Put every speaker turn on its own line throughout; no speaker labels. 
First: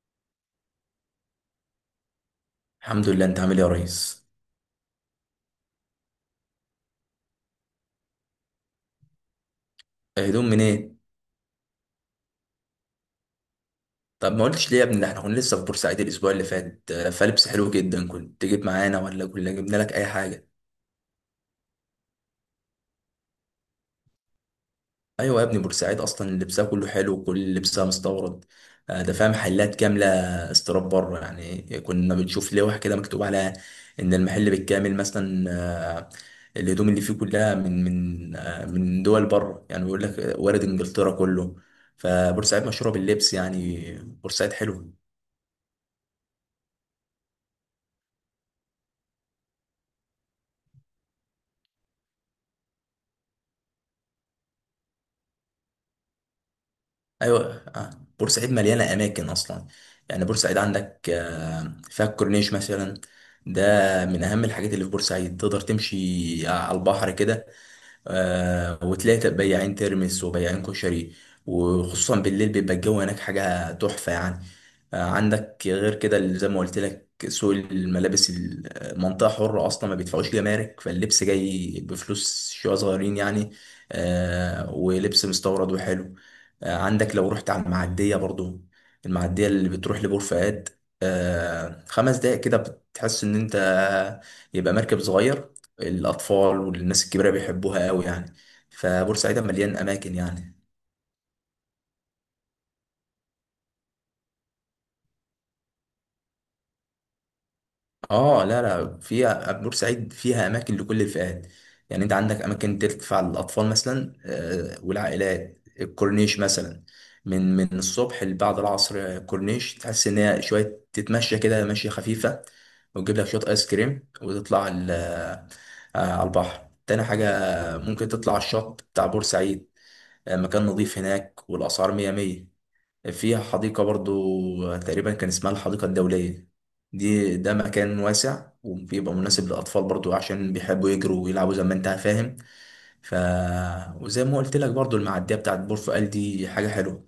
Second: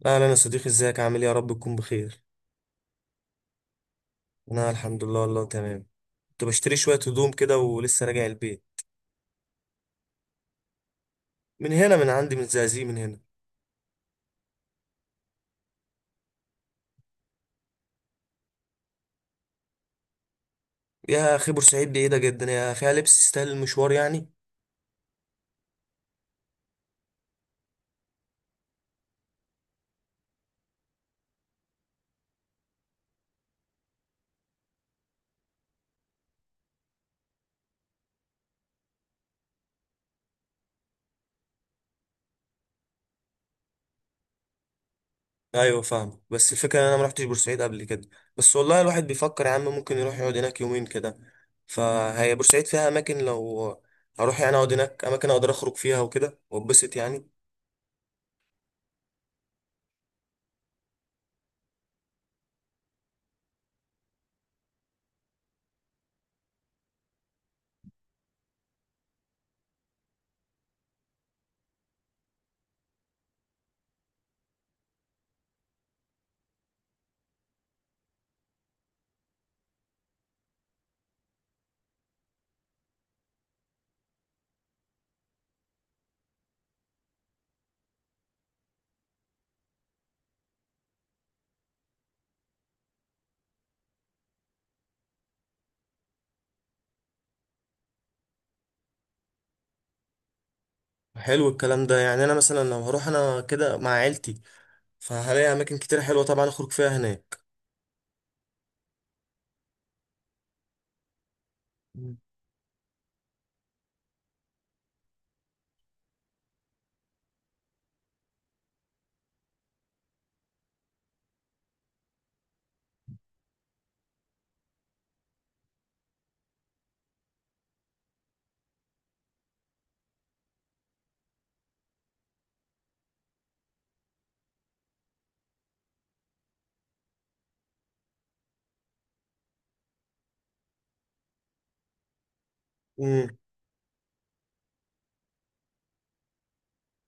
لا، لا، انا صديقي، ازيك؟ عامل ايه؟ يا رب تكون بخير.
الحمد لله. انت عامل ايه يا ريس؟
انا الحمد لله، والله تمام. كنت بشتري شويه هدوم كده ولسه راجع البيت.
هدوم منين؟
من هنا، من عندي، من الزقازيق، من هنا.
طب ما قلتش ليه يا ابني؟ ده احنا كنا لسه في بورسعيد الاسبوع اللي فات، فلبس حلو جدا، كنت تجيب معانا ولا كنا جبنا لك اي حاجه.
يا اخي بورسعيد بعيده جدا، يا فيها لبس يستاهل المشوار يعني؟
ايوه يا ابني، بورسعيد اصلا لبسها كله حلو وكل لبسها مستورد. ده فيها محلات كامله استيراد بره، يعني كنا بنشوف لوح كده مكتوب عليها ان المحل بالكامل مثلا الهدوم اللي فيه كلها من من دول بره، يعني بيقول لك وارد انجلترا كله. فبورسعيد مشهوره باللبس، يعني بورسعيد حلو.
ايوه فاهم، بس الفكره ان انا ما رحتش بورسعيد قبل كده. بس والله الواحد بيفكر يا عم ممكن يروح يقعد هناك يومين كده. فهي بورسعيد فيها اماكن، لو هروح يعني اقعد هناك اماكن اقدر اخرج فيها وكده واتبسط يعني.
ايوه آه. بورسعيد مليانه اماكن اصلا، يعني بورسعيد عندك فيها الكورنيش مثلا. ده من اهم الحاجات اللي في بورسعيد، تقدر تمشي على البحر كده. آه، وتلاقي بياعين ترمس وبياعين كشري، وخصوصا بالليل بيبقى الجو هناك حاجة تحفة يعني. آه، عندك غير كده اللي زي ما قلت لك سوق الملابس، المنطقة حرة أصلا، ما بيدفعوش جمارك، فاللبس جاي بفلوس شوية صغيرين يعني. آه، ولبس مستورد وحلو. آه، عندك لو رحت على المعدية برضو، المعدية اللي بتروح لبور فؤاد، آه، خمس دقايق كده بتحس إن أنت يبقى مركب صغير. الأطفال والناس الكبيرة بيحبوها قوي يعني. فبورسعيد مليان أماكن يعني.
حلو الكلام ده، يعني انا مثلا لو هروح انا كده مع عيلتي، فهلاقي اماكن كتير حلوه طبعا اخرج فيها هناك.
اه، لا فيها، بورسعيد فيها أماكن لكل الفئات، يعني أنت
مم.
عندك أماكن تدفع للأطفال مثلا والعائلات، الكورنيش مثلا من الصبح لبعد العصر. كورنيش تحس إن هي شوية تتمشى كده مشية خفيفة، وتجيب لك شوية آيس كريم وتطلع على البحر. تاني حاجة ممكن تطلع الشط بتاع بورسعيد، آه، مكان نظيف هناك والأسعار مية مية. فيها حديقة برضو تقريبا كان اسمها الحديقة الدولية، دي ده مكان واسع وبيبقى مناسب للأطفال برضو عشان بيحبوا يجروا ويلعبوا زي ما انت فاهم. ف
امم.
وزي ما قلت لك برضو المعدية بتاعت بورفؤال دي حاجة حلوة.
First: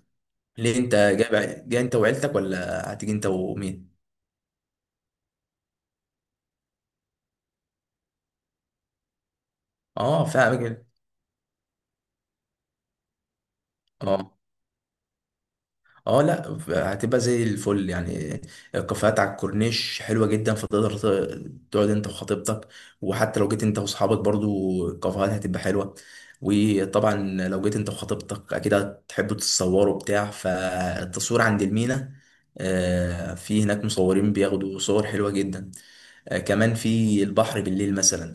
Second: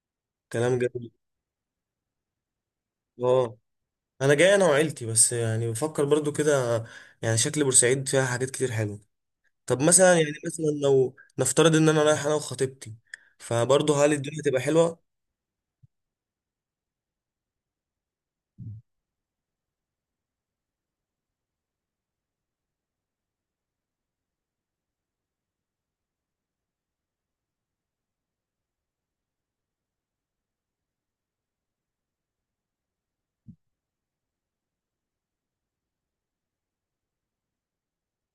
ليه
كلام
انت
جميل.
جاي انت وعيلتك ولا هتيجي انت
اه،
ومين؟
انا جاي انا وعيلتي، بس يعني بفكر برضو كده، يعني شكل بورسعيد فيها حاجات كتير حلوه. طب مثلا،
اه،
يعني
فاهم
مثلا
كده.
لو نفترض ان انا رايح انا وخطيبتي، فبرضه هل
اه.
الدنيا تبقى حلوه؟
اه لا، هتبقى زي الفل يعني. الكافيهات على الكورنيش حلوه جدا، فتقدر تقعد انت وخطيبتك، وحتى لو جيت انت واصحابك برضو الكافيهات هتبقى حلوه. وطبعا لو جيت انت وخطيبتك اكيد هتحبوا تتصوروا بتاع، فالتصوير عند المينا، آه، في هناك مصورين بياخدوا صور حلوه جدا. آه، كمان في البحر بالليل مثلا،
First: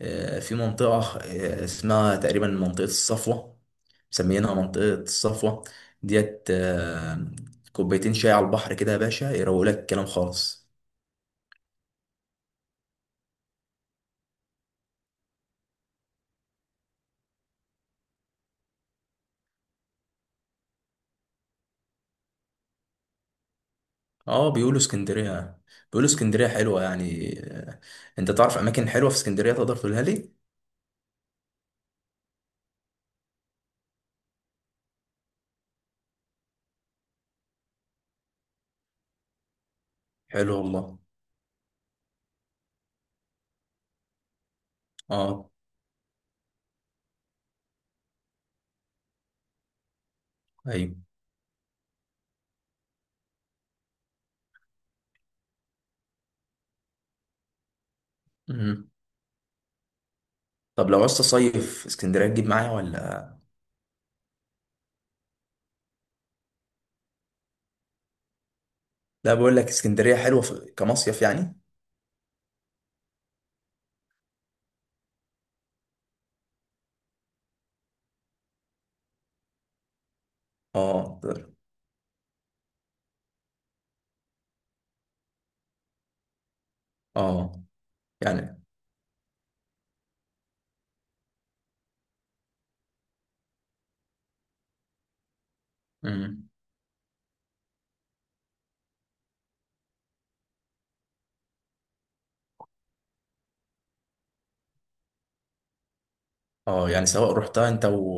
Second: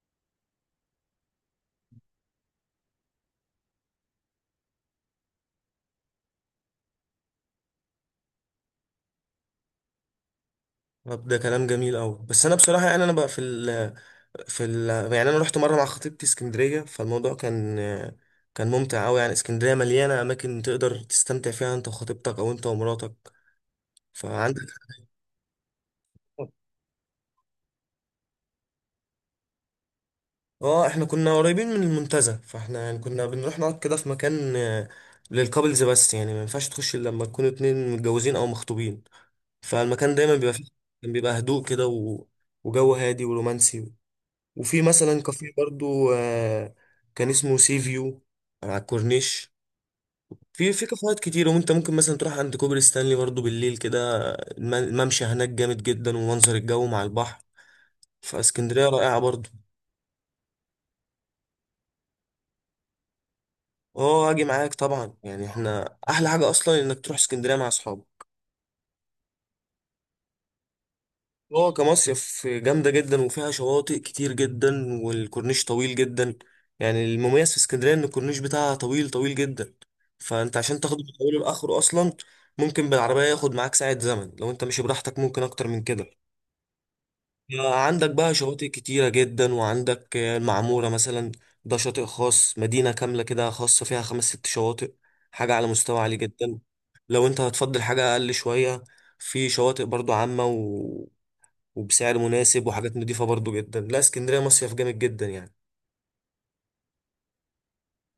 في منطقة اسمها تقريبا منطقة الصفوة، مسميينها منطقة الصفوة ديت. كوبايتين شاي على البحر كده يا باشا يروق لك الكلام خالص.
طب ده كلام جميل قوي، بس انا بصراحه يعني انا بقى في ال في ال يعني انا رحت مره مع خطيبتي اسكندريه، فالموضوع كان ممتع قوي يعني. اسكندريه مليانه اماكن تقدر تستمتع فيها انت وخطيبتك او انت ومراتك،
اه،
فعندك.
بيقولوا اسكندرية، بيقولوا اسكندرية حلوة يعني. انت تعرف اماكن حلوة في اسكندرية تقدر تقولها لي؟
اه، احنا كنا قريبين من المنتزه، فاحنا يعني كنا بنروح نقعد كده في مكان للكابلز، بس يعني ما ينفعش تخش الا لما تكونوا اتنين متجوزين او مخطوبين، فالمكان دايما بيبقى
حلو
فيه.
والله.
كان بيبقى هدوء كده وجو هادي ورومانسي. وفي مثلا كافيه
اه.
برضو، كان اسمه سي فيو، على الكورنيش. في في
ايوه.
كافيهات كتير، وانت ممكن مثلا تروح عند كوبري ستانلي برضو بالليل كده. الممشى هناك جامد جدا، ومنظر الجو مع البحر، فاسكندرية
مهم.
رائعة برضو.
طب لو عايز تصيف اسكندرية تجيب معايا ولا؟
اه، هاجي معاك طبعا، يعني احنا احلى حاجه اصلا انك تروح اسكندريه مع اصحابك.
لا، بقول لك اسكندرية حلوة كمصيف يعني.
اه، كمصيف جامده جدا، وفيها شواطئ كتير جدا، والكورنيش طويل جدا. يعني المميز في اسكندريه ان الكورنيش بتاعها طويل طويل جدا، فانت عشان تاخده من
اه.
اوله لاخره اصلا ممكن بالعربيه ياخد معاك ساعه زمن، لو انت ماشي براحتك ممكن اكتر من كده.
اه
عندك بقى
يعني.
شواطئ كتيرة جدا، وعندك المعمورة مثلا، ده شاطئ خاص، مدينة كاملة كده، خاصة فيها خمس ست شواطئ، حاجة على مستوى عالي
مم.
جدا. لو انت هتفضل حاجة أقل شوية، في شواطئ برضو عامة وبسعر مناسب، وحاجات نضيفة برضو جدا. لا اسكندرية مصيف جامد جدا يعني.
اه، يعني سواء رحتها انت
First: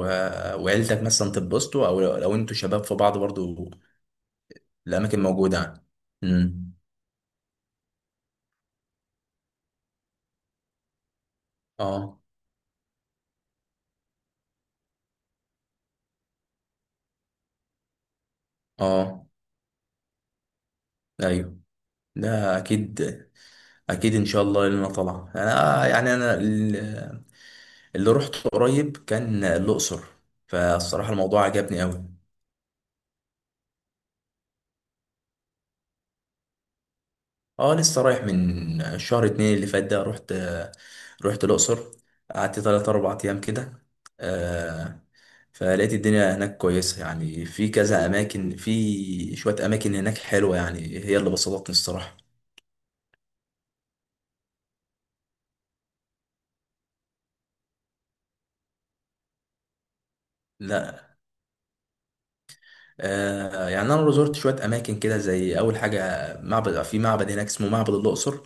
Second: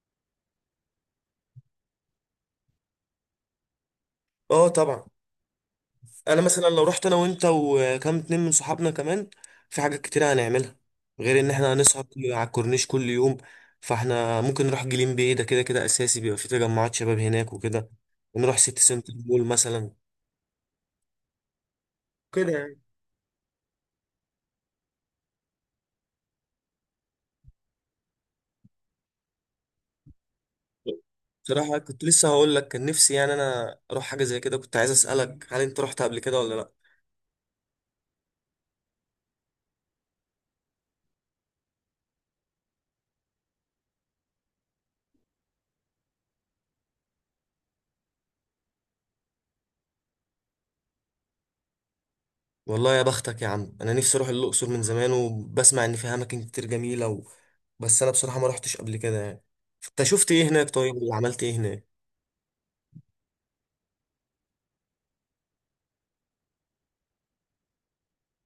وعيلتك مثلا تتبسطوا، او لو انتوا شباب في بعض برضو،
اه طبعا.
الاماكن موجوده يعني.
انا مثلا
امم.
لو رحت انا وانت وكام اتنين من صحابنا كمان، في حاجات كتير هنعملها، غير ان احنا هنسهر
اه.
على الكورنيش كل يوم. فاحنا ممكن نروح جليم باي، ده كده كده اساسي بيبقى في تجمعات شباب هناك وكده، ونروح سيتي سنتر
اه.
مول مثلا،
ايوه،
كده
ده
يعني.
اكيد. اكيد ان شاء الله لنا طلع. انا يعني اللي رحت قريب كان الاقصر، فالصراحه الموضوع
بصراحة
عجبني
كنت
قوي.
لسه هقول لك، كان نفسي يعني انا اروح حاجة زي كده، كنت عايز اسألك هل انت رحت قبل كده ولا لا؟
اه، لسه رايح من شهر اتنين اللي فات ده، رحت، رحت الأقصر. قعدت تلات أربع أيام كده. آه، فلقيت الدنيا هناك كويسة يعني، في كذا أماكن، في شوية أماكن هناك حلوة يعني، هي اللي بسطتني الصراحة.
والله يا بختك يا عم، انا نفسي اروح الاقصر من زمان، وبسمع ان فيها اماكن كتير جميلة بس انا بصراحة ما رحتش قبل كده يعني. انت شفت ايه هناك طيب،
لا.
وعملت ايه هناك؟
آه، يعني أنا زرت شوية أماكن كده، زي أول حاجة معبد، في معبد هناك اسمه معبد الأقصر.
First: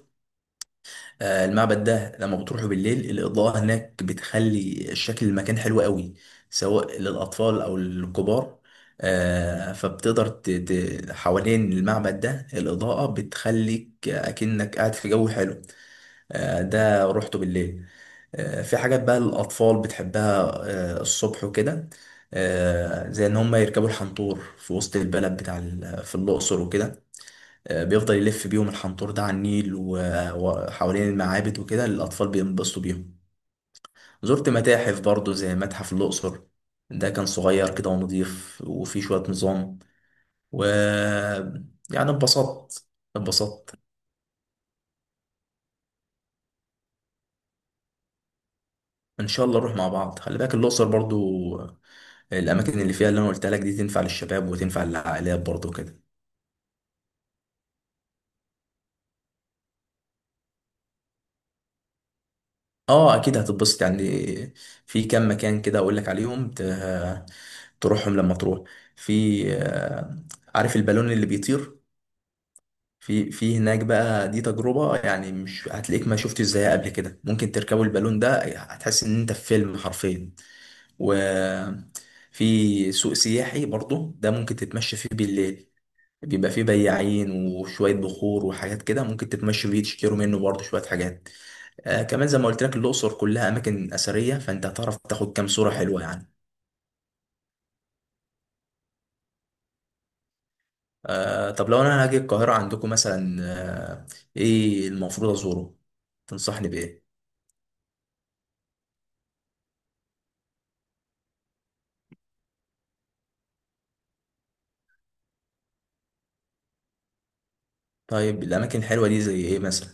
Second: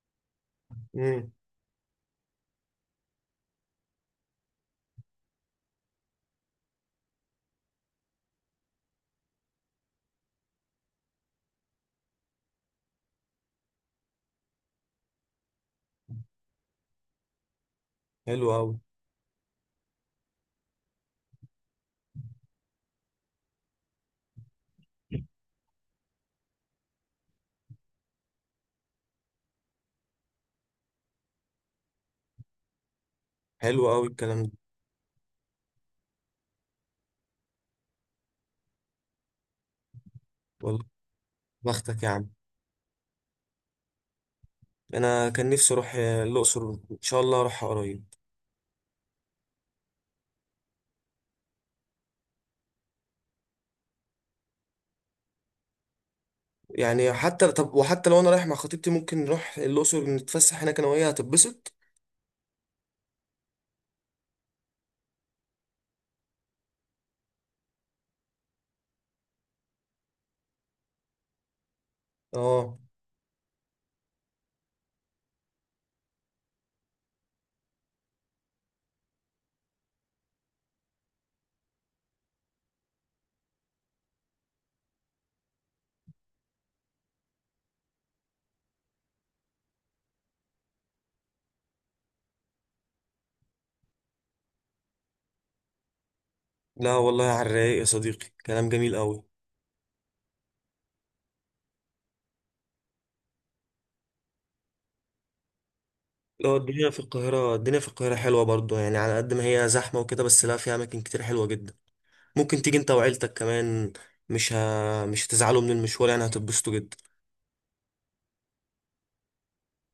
امم.
آه، المعبد ده لما بتروحوا بالليل الإضاءة هناك بتخلي شكل المكان حلو قوي، سواء للأطفال أو للكبار. آه، فبتقدر حوالين المعبد ده الإضاءة بتخليك أكنك قاعد في جو حلو. آه، ده روحته بالليل.
حلو
آه،
قوي.
في حاجات بقى للأطفال بتحبها، آه، الصبح وكده، آه، زي إن هم يركبوا الحنطور في وسط البلد بتاع في الأقصر وكده. آه، بيفضل يلف بيهم الحنطور ده على النيل وحوالين المعابد وكده، الأطفال بينبسطوا بيهم.
حلو قوي الكلام
زرت
ده.
متاحف برضو زي متحف الأقصر، ده كان صغير كده ونضيف وفيه شوية نظام. و
والله، بختك يا
يعني
عم.
اتبسطت، اتبسطت.
انا كان نفسي اروح الاقصر، ان شاء الله اروح قريب.
إن شاء الله نروح مع بعض. خلي بالك الأقصر برضو، آه، الأماكن اللي فيها اللي أنا قلت لك دي تنفع للشباب وتنفع للعائلات برضو كده.
يعني حتى، طب وحتى لو انا رايح مع خطيبتي، ممكن نروح الاقصر نتفسح هناك انا وهي هتتبسط.
اه اكيد هتتبسط يعني. في كام مكان كده اقول لك عليهم تروحهم لما تروح. في، آه، عارف البالون اللي بيطير؟
اه.
في هناك بقى دي تجربة، يعني مش هتلاقيك ما شفتش زيها قبل كده. ممكن تركبوا البالون ده، هتحس ان انت في فيلم حرفيا. وفي سوق سياحي برضو ده ممكن تتمشى فيه بالليل، بيبقى فيه بياعين وشوية بخور وحاجات كده، ممكن تتمشوا فيه تشتروا منه برضو شوية حاجات. آه كمان زي ما قلت لك الأقصر كلها أماكن أثرية، فأنت هتعرف تاخد كام صورة حلوة يعني.
لا والله على الرايق يا صديقي، كلام جميل قوي.
آه، طب لو أنا هاجي القاهرة عندكم مثلا، آه، إيه المفروض أزوره؟
لو
تنصحني
الدنيا في
بإيه؟
القاهرة، حلوة برضو يعني، على قد ما هي زحمة وكده بس، لا فيها أماكن كتير حلوة جدا. ممكن تيجي أنت وعيلتك كمان، مش هتزعلوا من المشوار، يعني هتتبسطوا جدا.
طيب الأماكن الحلوة دي زي إيه مثلا؟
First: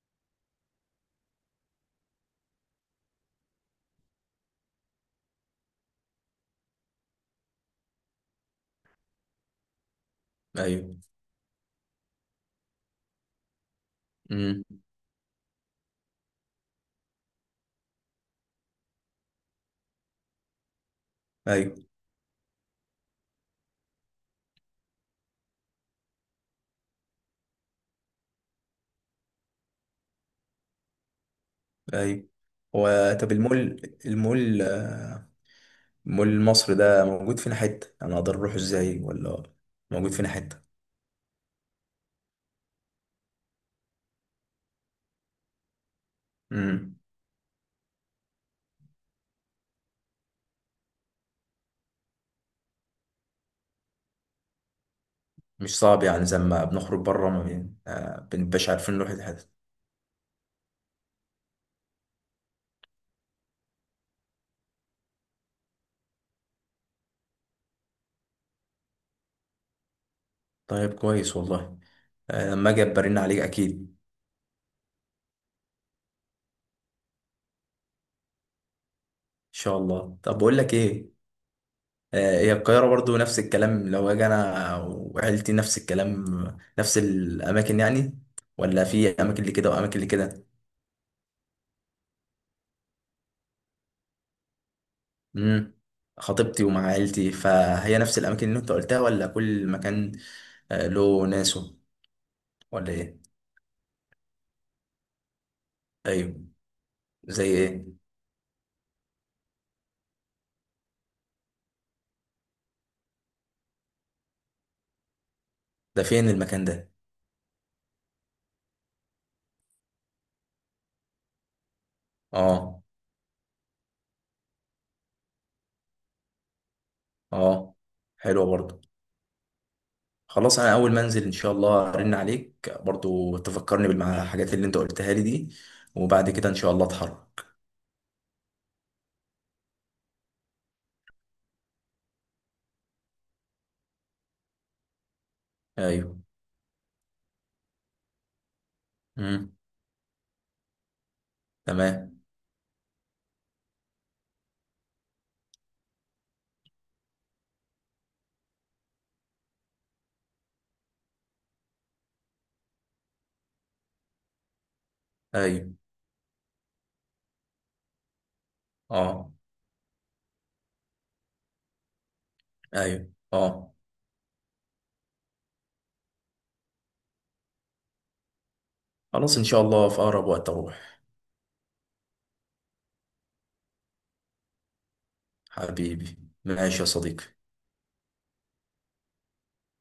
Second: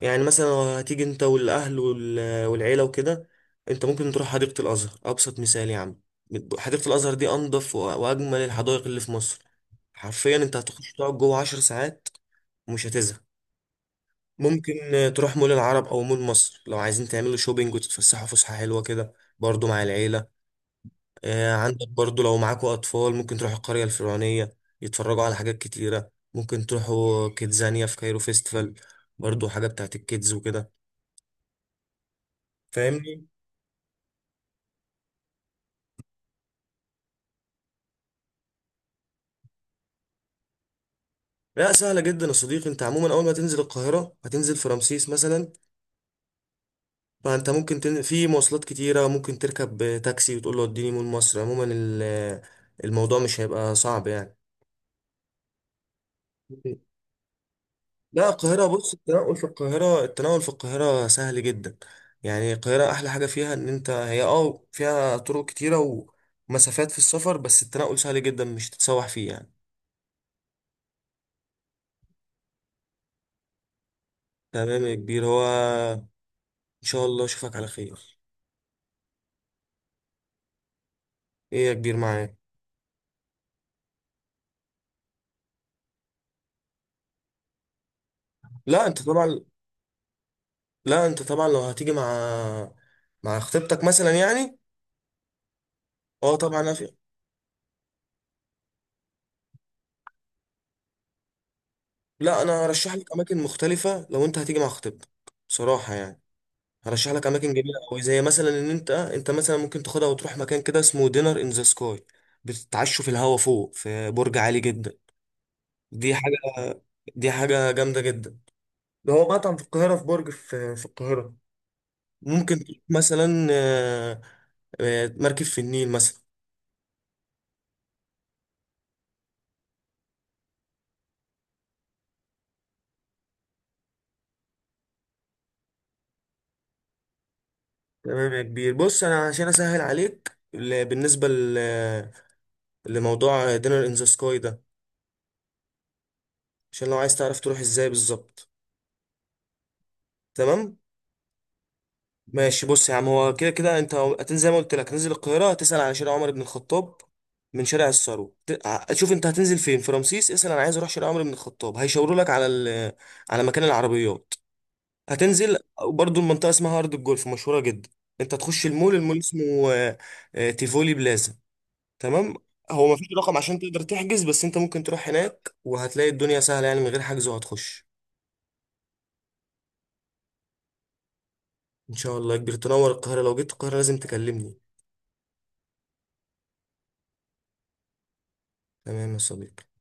يعني مثلا لو هتيجي انت والاهل والعيله وكده، انت ممكن تروح حديقه الازهر، ابسط مثال يا عم. حديقه الازهر دي انضف واجمل الحدائق اللي في مصر، حرفيا انت هتخش
أيوه.
تقعد جوه 10 ساعات ومش هتزهق.
أمم.
ممكن تروح مول العرب او مول مصر لو عايزين تعملوا شوبينج وتتفسحوا فسحه حلوه كده، برضو مع العيله.
أيوه.
عندك برضو لو معاكوا اطفال ممكن تروحوا القريه الفرعونيه يتفرجوا على حاجات كتيره، ممكن تروحوا كيدزانيا في كايرو فيستيفال، برضو حاجه بتاعت الكيدز وكده،
أيوه. هو
فاهمني.
طب المول، مول مصر ده موجود فين حتة؟ أنا أقدر أروح إزاي ولا؟ موجود فين حتة؟
لا سهلة جدا يا صديقي، انت عموما اول ما تنزل القاهرة هتنزل في رمسيس مثلا،
أمم.
فانت ممكن في مواصلات كتيرة، ممكن تركب تاكسي وتقول له اديني مول مصر. عموما الموضوع مش هيبقى صعب يعني.
مش صعب يعني، زي ما بنخرج بره ما بين-
لا
آه
القاهرة
بنبقاش
بص،
عارفين نروح
التنقل في
الحتة.
القاهرة سهل جدا. يعني القاهرة احلى حاجة فيها ان انت هي فيها طرق كتيرة ومسافات في السفر، بس التنقل سهل جدا مش تتسوح فيه يعني.
طيب كويس والله. آه، لما اجي برن عليك اكيد. ان
تمام يا كبير، هو ان شاء الله اشوفك على خير.
شاء الله. طب بقول لك ايه،
ايه يا كبير معاك؟
آه، هي القاهره برضو نفس الكلام، لو اجي انا وعيلتي نفس الكلام نفس الاماكن يعني، ولا
لا انت
في
طبعا
اماكن اللي كده واماكن اللي كده؟
لا انت طبعا لو هتيجي مع خطيبتك مثلا يعني.
امم.
اه
خطيبتي
طبعا
ومع
أفي.
عيلتي، فهي نفس الاماكن اللي انت قلتها ولا كل مكان، آه، له ناسه؟
لا انا
ولا
ارشح لك
ايه؟
اماكن مختلفه لو انت هتيجي مع خطيبتك، بصراحه يعني.
ايوه.
هرشح لك
زي
اماكن جميله
ايه؟
قوي، زي مثلا ان انت انت مثلا ممكن تاخدها وتروح مكان كده اسمه دينر ان ذا سكاي، بتتعشوا في الهوا فوق في برج عالي جدا.
ده
دي
فين
حاجه.
المكان ده؟
دي حاجه جامده جدا. ده هو مطعم في القاهره، في برج في القاهره. ممكن تروح
اه.
مثلا، مركب في النيل مثلا.
اه، حلوه برضو. خلاص، انا اول ما انزل ان شاء الله ارن عليك برضو، تفكرني بالحاجات اللي انت قلتها لي دي، وبعد كده ان شاء الله اتحرك.
تمام يا كبير، بص انا عشان اسهل عليك بالنسبه لموضوع دينر ان ذا سكاي ده،
ايوه.
عشان لو عايز تعرف تروح ازاي بالظبط.
امم.
تمام.
تمام.
ماشي بص يا عم، هو كده كده انت هتنزل زي ما قلت لك، هتنزل القاهره، هتسال على شارع عمر بن الخطاب. من شارع الثروه، شوف انت هتنزل فين، في رمسيس اسال انا عايز اروح شارع عمر بن الخطاب، هيشاوروا لك على مكان العربيات، هتنزل.
ايوه.
برضو المنطقه اسمها ارض الجولف، مشهوره جدا. انت تخش المول، المول
اه.
اسمه تيفولي بلازا. تمام. هو
ايوه.
مفيش رقم عشان
اه.
تقدر تحجز، بس انت ممكن تروح هناك وهتلاقي الدنيا سهلة يعني، من غير حجز وهتخش.
خلاص ان شاء الله في اقرب وقت اروح.
ان شاء الله يا كبير تنور القاهرة، لو جيت القاهرة لازم تكلمني.
حبيبي. ماشي يا صديقي.
تمام يا صديقي.